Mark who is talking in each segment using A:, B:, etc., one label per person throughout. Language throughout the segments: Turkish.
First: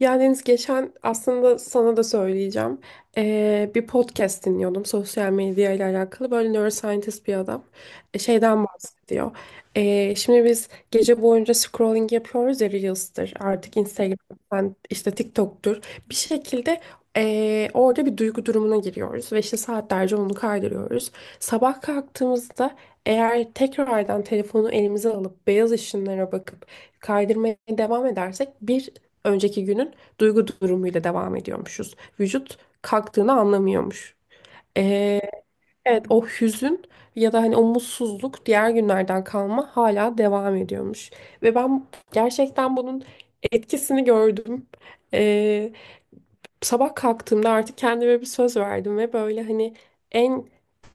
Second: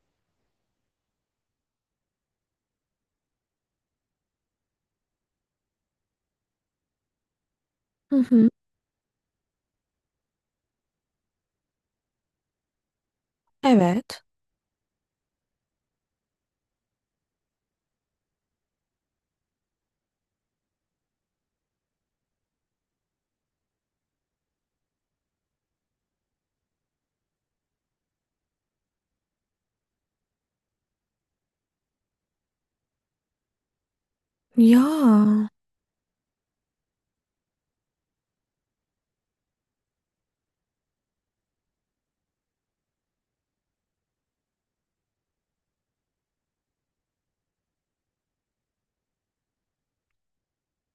A: Ya Deniz geçen aslında sana da söyleyeceğim. Bir podcast dinliyordum sosyal medya ile alakalı. Böyle neuroscientist bir adam
B: Hı hı.
A: şeyden bahsediyor. Şimdi biz gece boyunca scrolling yapıyoruz ya, Reels'tir artık,
B: Evet.
A: Instagram'dan, işte TikTok'tur. Bir şekilde orada bir duygu durumuna giriyoruz ve işte saatlerce onu kaydırıyoruz. Sabah kalktığımızda eğer tekrardan telefonu elimize alıp beyaz ışınlara bakıp kaydırmaya devam edersek bir önceki günün duygu durumuyla devam ediyormuşuz. Vücut kalktığını anlamıyormuş. Ee,
B: Ya.
A: evet, o hüzün ya da hani o mutsuzluk diğer günlerden kalma hala devam ediyormuş. Ve ben gerçekten bunun etkisini gördüm. Ee, Sabah kalktığımda artık kendime bir söz verdim ve böyle hani en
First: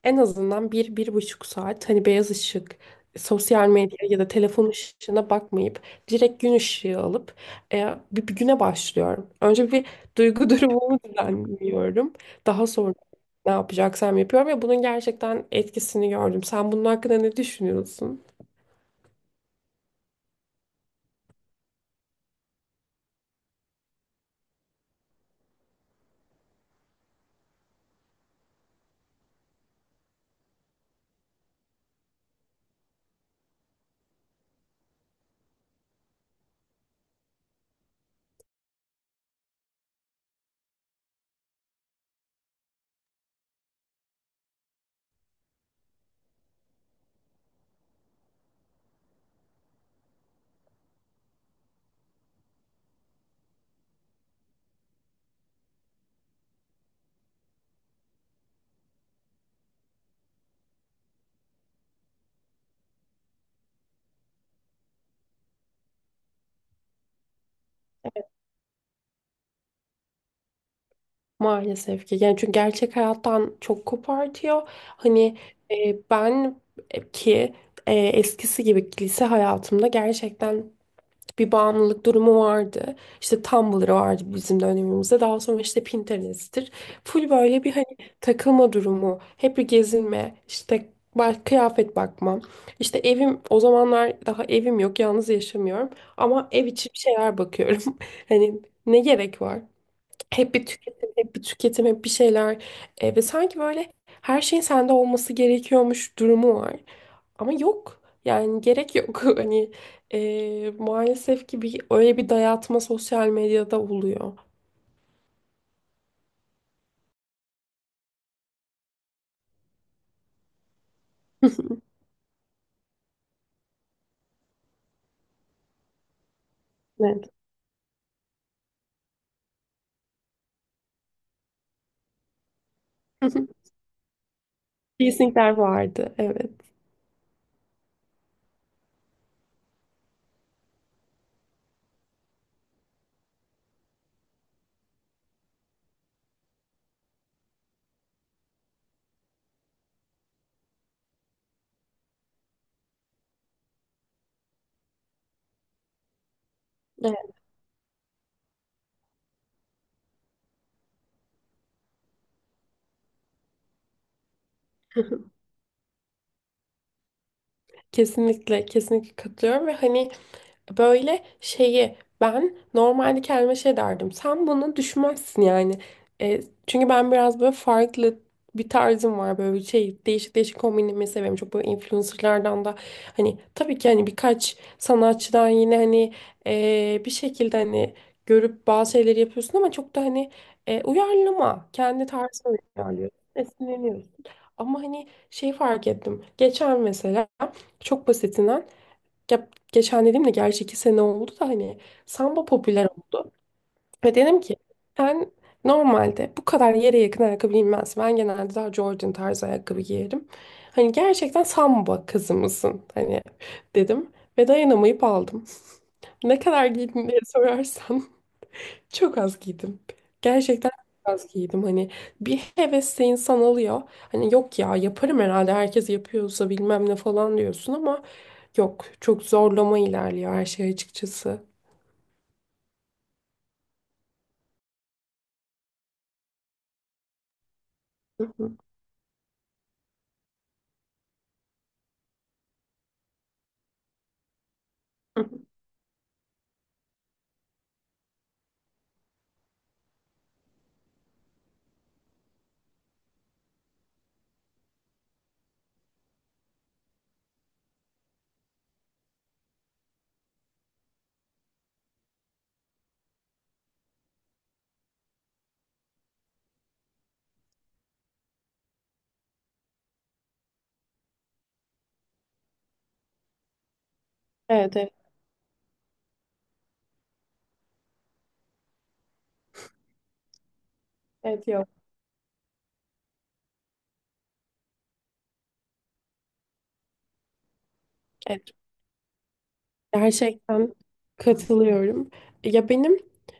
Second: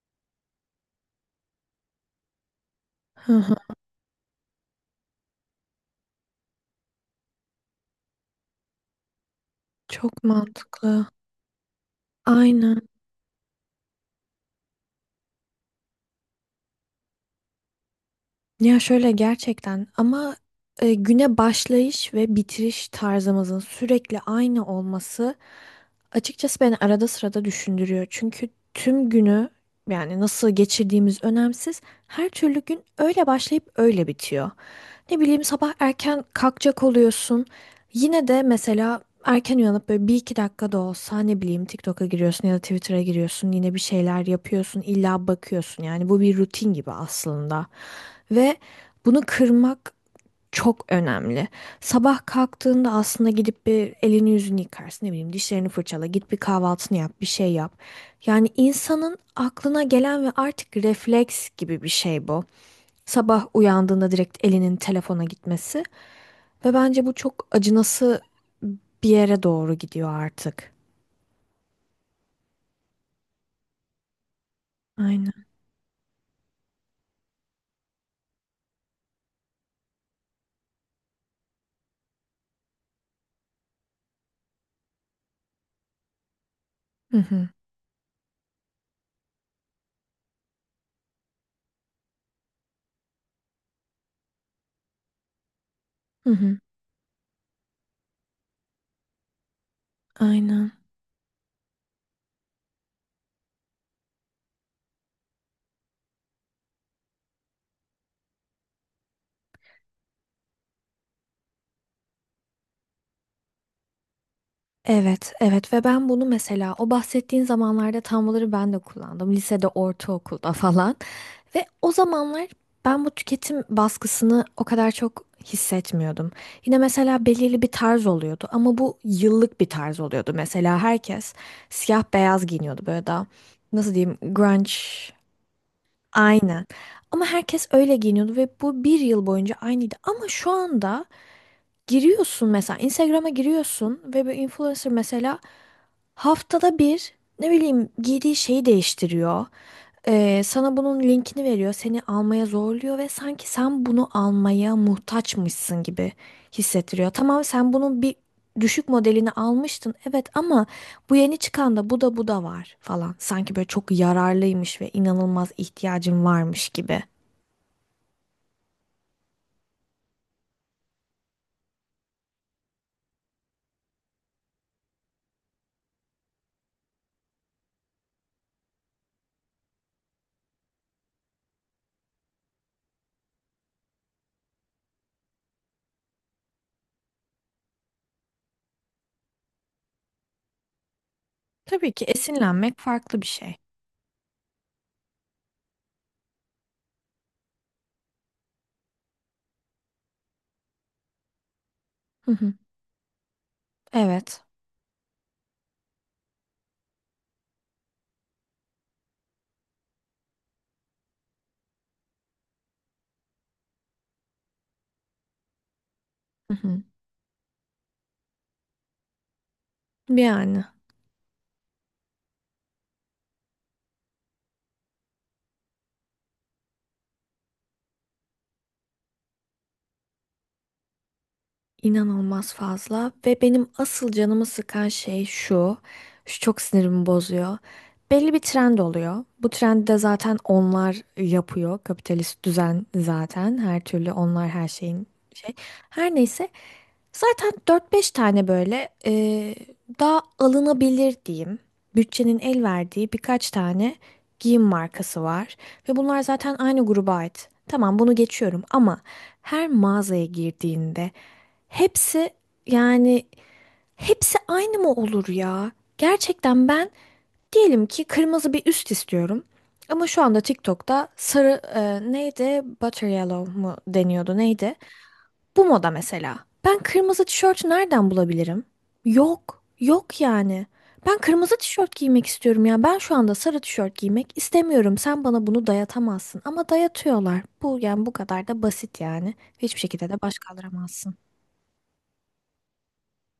A: en azından bir, bir buçuk saat hani beyaz ışık,
B: Hı hı.
A: sosyal medya ya da telefon ışığına bakmayıp direkt gün ışığı alıp bir, bir güne başlıyorum. Önce bir
B: Çok
A: duygu durumumu
B: mantıklı.
A: düzenliyorum. Daha
B: Aynen.
A: sonra ne yapacaksam yapıyorum ve bunun gerçekten etkisini gördüm. Sen bunun hakkında ne düşünüyorsun?
B: Ya şöyle gerçekten ama güne başlayış ve bitiriş tarzımızın sürekli aynı olması açıkçası beni arada sırada düşündürüyor. Çünkü tüm günü yani nasıl geçirdiğimiz önemsiz. Her türlü gün öyle başlayıp öyle bitiyor. Ne bileyim sabah erken kalkacak oluyorsun. Yine de mesela erken uyanıp böyle bir iki dakika da olsa ne bileyim TikTok'a giriyorsun ya da Twitter'a giriyorsun, yine bir şeyler yapıyorsun, illa bakıyorsun. Yani bu bir rutin gibi aslında ve bunu kırmak çok önemli. Sabah kalktığında aslında gidip bir elini yüzünü yıkarsın, ne bileyim, dişlerini fırçala, git bir kahvaltını yap, bir şey yap. Yani insanın aklına gelen ve artık refleks gibi bir şey bu. Sabah uyandığında direkt elinin telefona gitmesi ve bence bu çok acınası bir yere doğru gidiyor artık.
A: Maalesef ki. Yani çünkü gerçek hayattan çok kopartıyor. Hani
B: Aynen.
A: ben e, ki eskisi gibi lise hayatımda gerçekten bir bağımlılık durumu vardı. İşte Tumblr vardı bizim dönemimizde. Daha sonra işte Pinterest'tir.
B: Hı
A: Full
B: hı.
A: böyle bir hani takılma durumu, hep bir gezinme, işte kıyafet bakma. İşte evim o zamanlar, daha evim yok, yalnız yaşamıyorum
B: Hı
A: ama
B: hı.
A: ev içi bir şeyler bakıyorum. Hani ne gerek var? Hep bir
B: Aynen.
A: tüketim, hep bir tüketim, hep bir şeyler. Ve sanki böyle her şeyin sende olması gerekiyormuş durumu var. Ama yok. Yani gerek yok. Hani maalesef ki bir, öyle bir dayatma sosyal medyada oluyor.
B: Evet, evet, ve ben bunu mesela o bahsettiğin zamanlarda Tumblr'ı ben de kullandım. Lisede, ortaokulda falan. Ve o zamanlar ben bu tüketim baskısını o kadar çok hissetmiyordum. Yine mesela
A: Evet.
B: belirli bir tarz oluyordu ama bu yıllık bir tarz oluyordu. Mesela herkes siyah beyaz giyiniyordu, böyle daha nasıl diyeyim, grunge.
A: Teasingler vardı. Evet.
B: Aynen. Ama herkes öyle giyiniyordu ve bu bir yıl boyunca aynıydı. Ama şu anda giriyorsun, mesela Instagram'a giriyorsun ve bir influencer mesela haftada bir ne bileyim giydiği şeyi değiştiriyor. Sana bunun linkini veriyor, seni almaya zorluyor ve sanki sen bunu almaya muhtaçmışsın gibi hissettiriyor.
A: Evet.
B: Tamam, sen bunun bir düşük modelini almıştın, evet, ama bu yeni çıkan da, bu da, bu da var falan. Sanki böyle çok yararlıymış ve inanılmaz ihtiyacın varmış gibi.
A: Kesinlikle, kesinlikle katılıyorum ve hani böyle şeyi ben normalde kendime şey derdim. Sen bunu düşünmezsin yani. E, Çünkü ben biraz böyle farklı bir tarzım var, böyle bir şey, değişik değişik kombinimi seviyorum. Çok böyle influencerlardan da hani tabii ki hani birkaç sanatçıdan yine hani bir şekilde hani görüp bazı şeyleri yapıyorsun ama çok da hani uyarlama,
B: Tabii ki
A: kendi tarzına
B: esinlenmek
A: uyarlıyorsun,
B: farklı bir şey.
A: esinleniyorsun. Ama hani şey fark ettim. Geçen mesela çok basitinden, ya geçen dediğimde gerçi iki sene oldu da hani
B: Hı
A: samba
B: hı.
A: popüler oldu. Ve dedim
B: Evet.
A: ki ben normalde bu kadar yere yakın ayakkabı giymez. Ben genelde daha Jordan tarzı ayakkabı giyerim. Hani gerçekten samba kızı mısın? Hani dedim ve dayanamayıp aldım. Ne
B: Hı
A: kadar
B: hı.
A: giydin diye sorarsan çok az giydim.
B: Yani.
A: Gerçekten çok az giydim. Hani bir hevesle insan alıyor. Hani yok ya, yaparım herhalde, herkes yapıyorsa bilmem ne falan diyorsun ama yok. Çok zorlama ilerliyor her şey açıkçası.
B: İnanılmaz fazla ve benim asıl canımı sıkan şey şu. Şu çok sinirimi bozuyor. Belli
A: Hı
B: bir
A: hı.
B: trend oluyor. Bu trendi de zaten onlar yapıyor. Kapitalist düzen zaten. Her türlü onlar her şeyin şey. Her neyse. Zaten dört beş tane böyle daha alınabilir diyeyim. Bütçenin el verdiği birkaç tane giyim markası var. Ve bunlar zaten aynı gruba ait. Tamam, bunu geçiyorum, ama her mağazaya girdiğinde hepsi, yani hepsi aynı mı olur ya? Gerçekten ben diyelim ki kırmızı bir üst istiyorum. Ama şu anda TikTok'ta sarı neydi? Butter yellow mu deniyordu, neydi?
A: Evet, evet,
B: Bu moda mesela. Ben kırmızı tişört nereden bulabilirim? Yok. Yok yani. Ben
A: evet,
B: kırmızı
A: yok.
B: tişört giymek istiyorum ya. Ben şu anda sarı tişört giymek istemiyorum. Sen bana bunu dayatamazsın. Ama dayatıyorlar. Bu yani bu kadar da basit yani. Hiçbir şekilde de baş
A: Gerçekten
B: kaldıramazsın.
A: katılıyorum. Ya benim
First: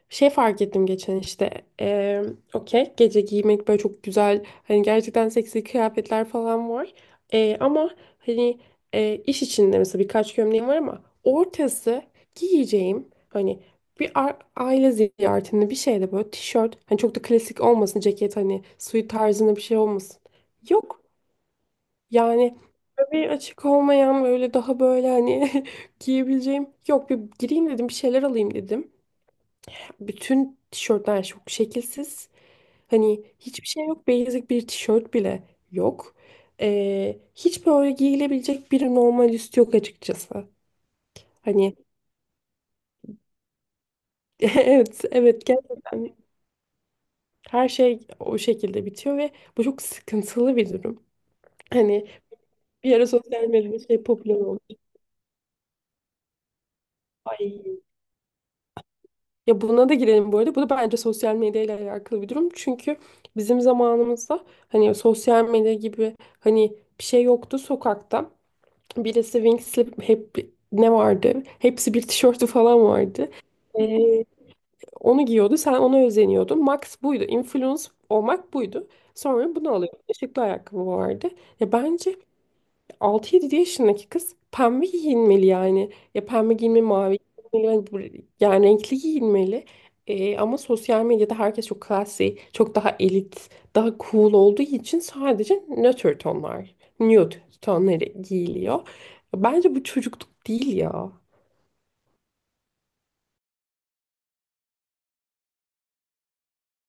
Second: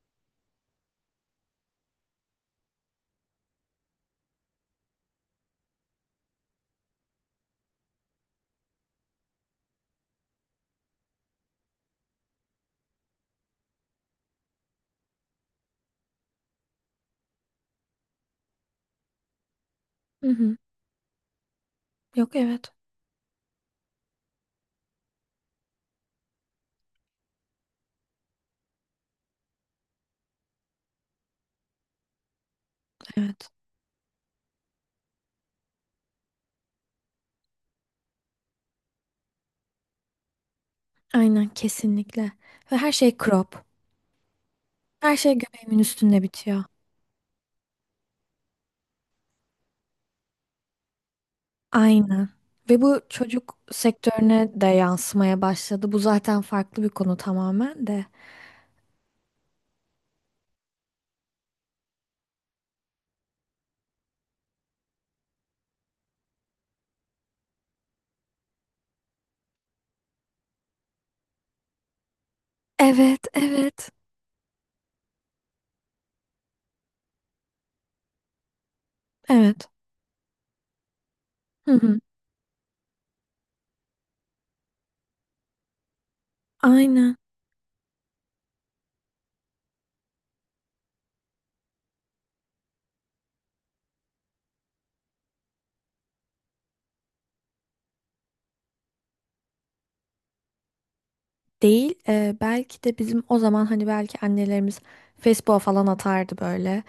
A: şey fark ettim geçen işte eee okey, gece giymek böyle çok güzel, hani gerçekten seksi kıyafetler falan var. Ama hani iş içinde mesela birkaç gömleğim var ama ortası giyeceğim, hani bir aile ziyaretinde bir şeyde, böyle tişört hani çok da klasik olmasın, ceket hani suit tarzında bir şey olmasın.
B: Hı hı.
A: Yok.
B: Yok,
A: Yani
B: evet.
A: bir açık olmayan böyle daha böyle hani giyebileceğim. Yok, bir gireyim dedim, bir şeyler alayım dedim. Bütün tişörtler çok şekilsiz. Hani
B: Evet.
A: hiçbir şey yok. Basic bir tişört bile yok. Hiç böyle giyilebilecek bir normal üst yok açıkçası.
B: Aynen,
A: Hani
B: kesinlikle. Ve her şey crop.
A: evet,
B: Her şey
A: evet,
B: göbeğimin
A: gerçekten
B: üstünde bitiyor.
A: her şey o şekilde bitiyor ve bu çok sıkıntılı bir durum. Hani
B: Aynen. Ve
A: bir
B: bu
A: ara sosyal
B: çocuk
A: medyada şey popüler
B: sektörüne
A: oldu.
B: de yansımaya başladı. Bu zaten farklı bir konu
A: Ay,
B: tamamen de.
A: ya buna da girelim bu arada. Bu da bence sosyal medyayla alakalı bir durum. Çünkü bizim zamanımızda hani sosyal medya gibi hani bir şey yoktu sokakta. Birisi Wing Slip, hep ne vardı? Hepsi bir tişörtü falan
B: Evet,
A: vardı.
B: evet.
A: Ee, Onu giyiyordu. Sen ona özeniyordun. Max buydu. Influence olmak buydu. Sonra
B: Evet.
A: bunu alıyor. Işıklı ayakkabı vardı.
B: Hı
A: Ya
B: hı.
A: bence 6-7 yaşındaki kız pembe giyinmeli yani. Ya pembe giyinmeli,
B: Aynen.
A: mavi giyinmeli, yani yani renkli giyinmeli. Ama sosyal medyada herkes çok classy, çok daha elit, daha cool olduğu için sadece nötr tonlar, nude tonları giyiliyor. Bence bu çocukluk değil ya.
B: Değil. Belki de bizim o zaman hani belki annelerimiz Facebook'a falan atardı böyle.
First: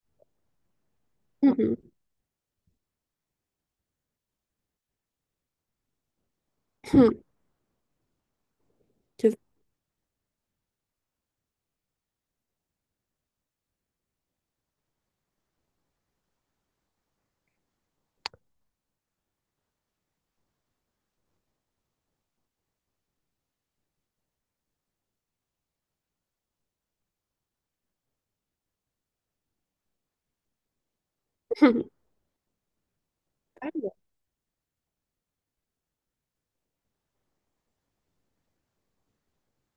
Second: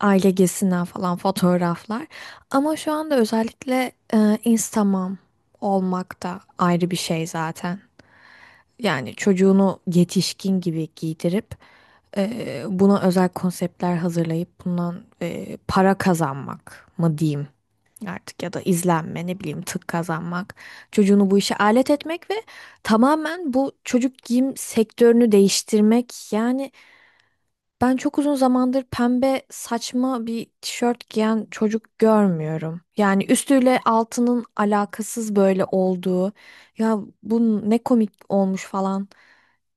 B: Aile gezisinden falan
A: Hı hı,
B: fotoğraflar. Ama şu anda özellikle Instagram olmak da ayrı bir
A: hı.
B: şey zaten. Yani
A: Kes-
B: çocuğunu yetişkin gibi giydirip buna özel konseptler hazırlayıp bundan para kazanmak mı diyeyim artık, ya da izlenme, ne bileyim, tık kazanmak. Çocuğunu bu işe alet etmek ve tamamen bu çocuk giyim sektörünü değiştirmek. Yani ben çok uzun zamandır pembe saçma bir tişört giyen
A: Hı.
B: çocuk görmüyorum. Yani
A: Ben
B: üstüyle
A: de,
B: altının alakasız böyle olduğu, ya bu ne komik olmuş falan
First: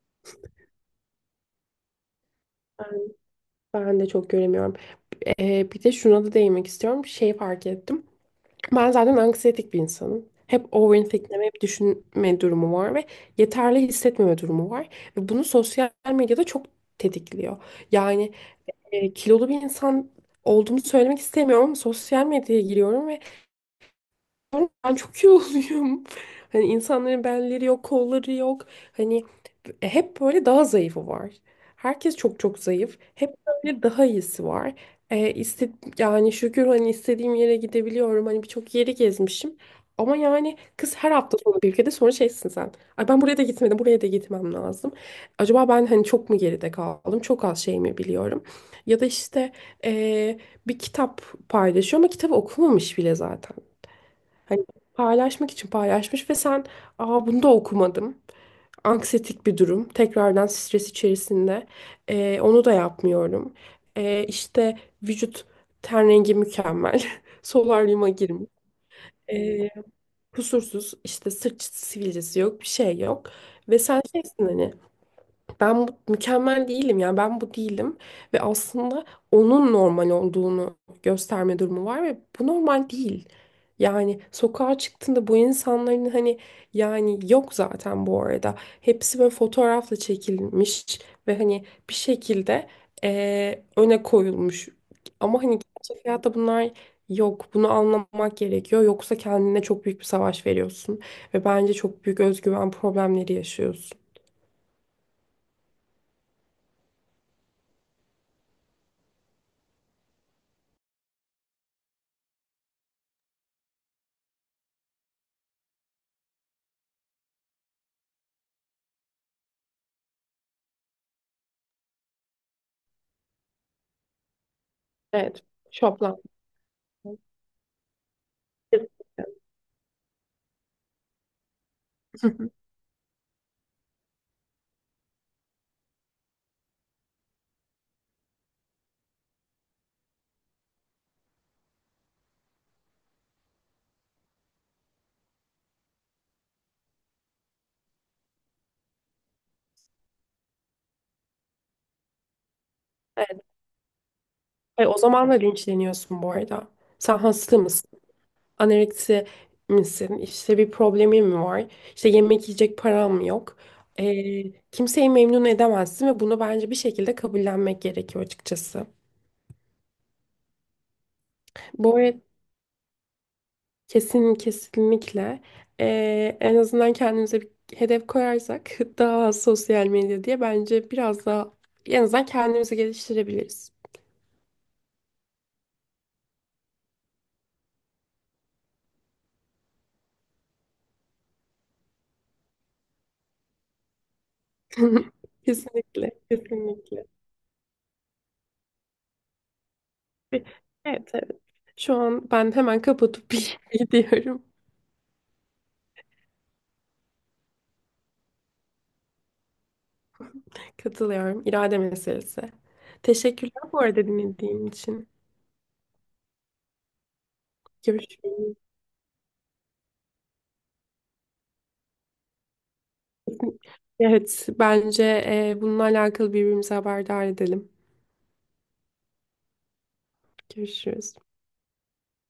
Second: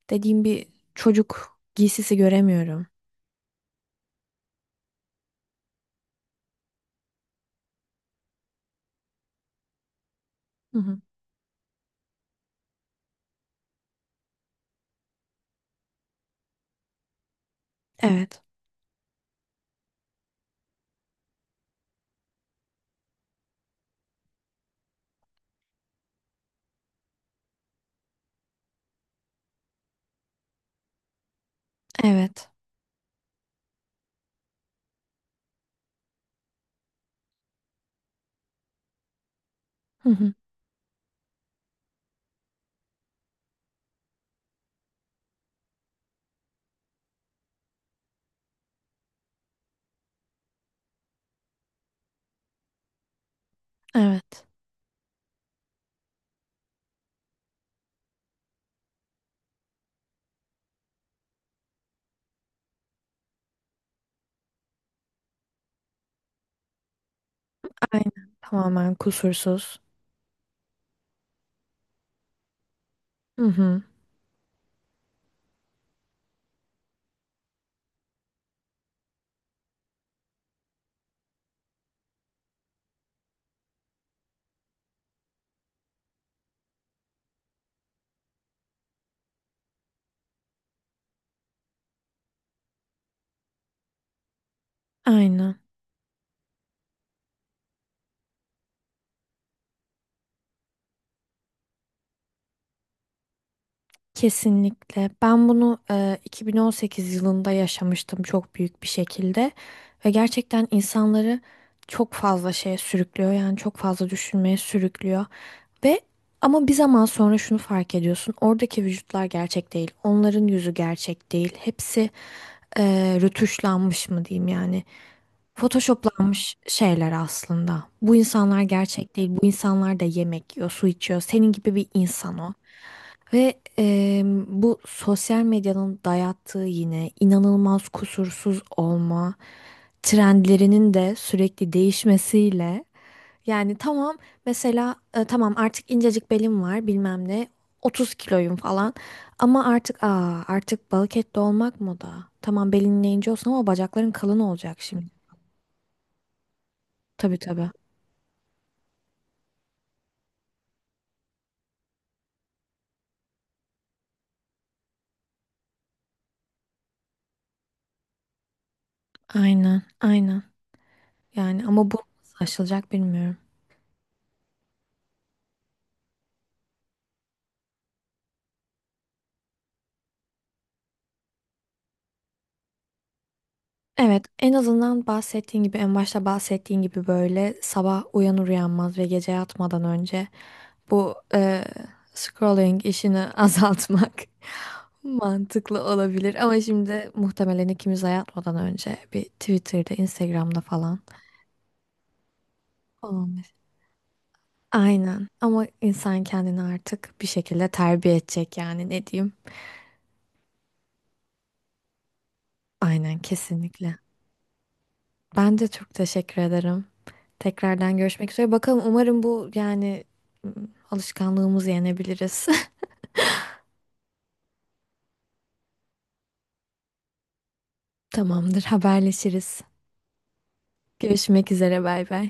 B: dediğim bir çocuk giysisi göremiyorum.
A: ben de çok göremiyorum. Bir de şuna da değinmek istiyorum. Şey fark ettim. Ben zaten anksiyetik bir insanım. Hep
B: Hı hı.
A: overthinkleme, hep düşünme durumu var ve yeterli hissetmeme durumu var. Ve bunu sosyal medyada çok tetikliyor. Yani
B: Evet,
A: kilolu bir insan olduğumu söylemek istemiyorum ama sosyal medyaya giriyorum ve ben çok iyi oluyorum. Hani insanların belleri yok, kolları yok. Hani hep böyle daha zayıfı var. Herkes çok
B: evet,
A: çok zayıf. Hep böyle daha iyisi var. E, iste- Yani şükür hani istediğim yere gidebiliyorum. Hani birçok yeri gezmişim.
B: hı
A: Ama
B: hı.
A: yani kız her hafta sonu bir ülkede, sonra şeysin sen. Ay ben buraya da gitmedim, buraya da gitmem lazım. Acaba ben hani çok mu geride kaldım? Çok az şey mi biliyorum? Ya da işte e, bir kitap paylaşıyor ama kitabı okumamış bile zaten.
B: Evet,
A: Hani paylaşmak için paylaşmış ve sen, aa bunu da okumadım. Anksiyetik bir durum. Tekrardan stres içerisinde. Onu da yapmıyorum. İşte vücut ten rengi mükemmel. Solaryuma
B: aynen,
A: girmiş.
B: tamamen
A: Ee,
B: kusursuz.
A: Kusursuz, işte sırt sivilcesi yok, bir şey yok.
B: Hı
A: Ve
B: hı.
A: sen şeysin, hani ben mükemmel değilim, yani ben bu değilim ve aslında onun normal olduğunu gösterme durumu var ve bu normal değil. Yani sokağa çıktığında bu insanların hani, yani yok zaten bu arada. Hepsi böyle fotoğrafla çekilmiş ve hani bir şekilde öne koyulmuş. Ama
B: Aynen.
A: hani gerçek hayatta bunlar yok. Bunu anlamak gerekiyor. Yoksa kendine çok büyük bir savaş veriyorsun ve bence çok büyük özgüven problemleri yaşıyorsun.
B: Kesinlikle. Ben bunu 2018 yılında yaşamıştım çok büyük bir şekilde ve gerçekten insanları çok fazla şeye sürüklüyor. Yani çok fazla düşünmeye sürüklüyor. Ve ama bir zaman sonra şunu fark ediyorsun. Oradaki vücutlar gerçek değil. Onların yüzü gerçek değil. Hepsi e, rötuşlanmış mı diyeyim yani.
A: Evet. Şoplan.
B: Photoshoplanmış şeyler aslında. Bu insanlar gerçek değil. Bu insanlar da yemek yiyor, su içiyor. Senin gibi bir
A: Hı
B: insan
A: hı.
B: o. Ve bu sosyal medyanın dayattığı yine inanılmaz kusursuz olma trendlerinin de sürekli değişmesiyle, yani tamam, mesela tamam artık incecik belim var bilmem ne, 30 kiloyum falan, ama artık aa artık balık etli olmak moda. Tamam belin ince
A: Evet.
B: olsun ama bacakların kalın olacak
A: O
B: şimdi.
A: zaman da linçleniyorsun bu arada. Sen
B: Tabii,
A: hasta
B: tabii.
A: mısın? Anoreksi misin? İşte bir problemin mi var? İşte yemek yiyecek param mı yok? Kimseyi memnun edemezsin ve bunu bence bir şekilde kabullenmek gerekiyor açıkçası.
B: Aynen, aynen. Yani ama bu
A: Bu arada
B: nasıl aşılacak bilmiyorum.
A: kesin, kesinlikle en azından kendimize bir hedef koyarsak daha az sosyal medya diye, bence biraz daha en azından kendimizi geliştirebiliriz.
B: Evet, en azından bahsettiğin gibi, en başta bahsettiğin gibi, böyle sabah uyanır uyanmaz ve gece yatmadan önce bu scrolling işini azaltmak mantıklı
A: Kesinlikle,
B: olabilir. Ama
A: kesinlikle.
B: şimdi muhtemelen ikimiz de yatmadan önce bir Twitter'da, Instagram'da falan
A: Evet, evet. Şu an ben hemen kapatıp
B: olabilir.
A: bir gidiyorum.
B: Aynen. Ama insan kendini artık bir şekilde terbiye edecek yani, ne diyeyim.
A: Katılıyorum. İrade meselesi.
B: Aynen,
A: Teşekkürler bu
B: kesinlikle.
A: arada dinlediğin için.
B: Ben de çok teşekkür ederim. Tekrardan görüşmek üzere.
A: Görüşürüz.
B: Bakalım, umarım bu yani m, alışkanlığımızı yenebiliriz.
A: Evet, bence bununla alakalı birbirimizi haberdar edelim.
B: Tamamdır, haberleşiriz.
A: Görüşürüz.
B: Görüşmek üzere, bay bay.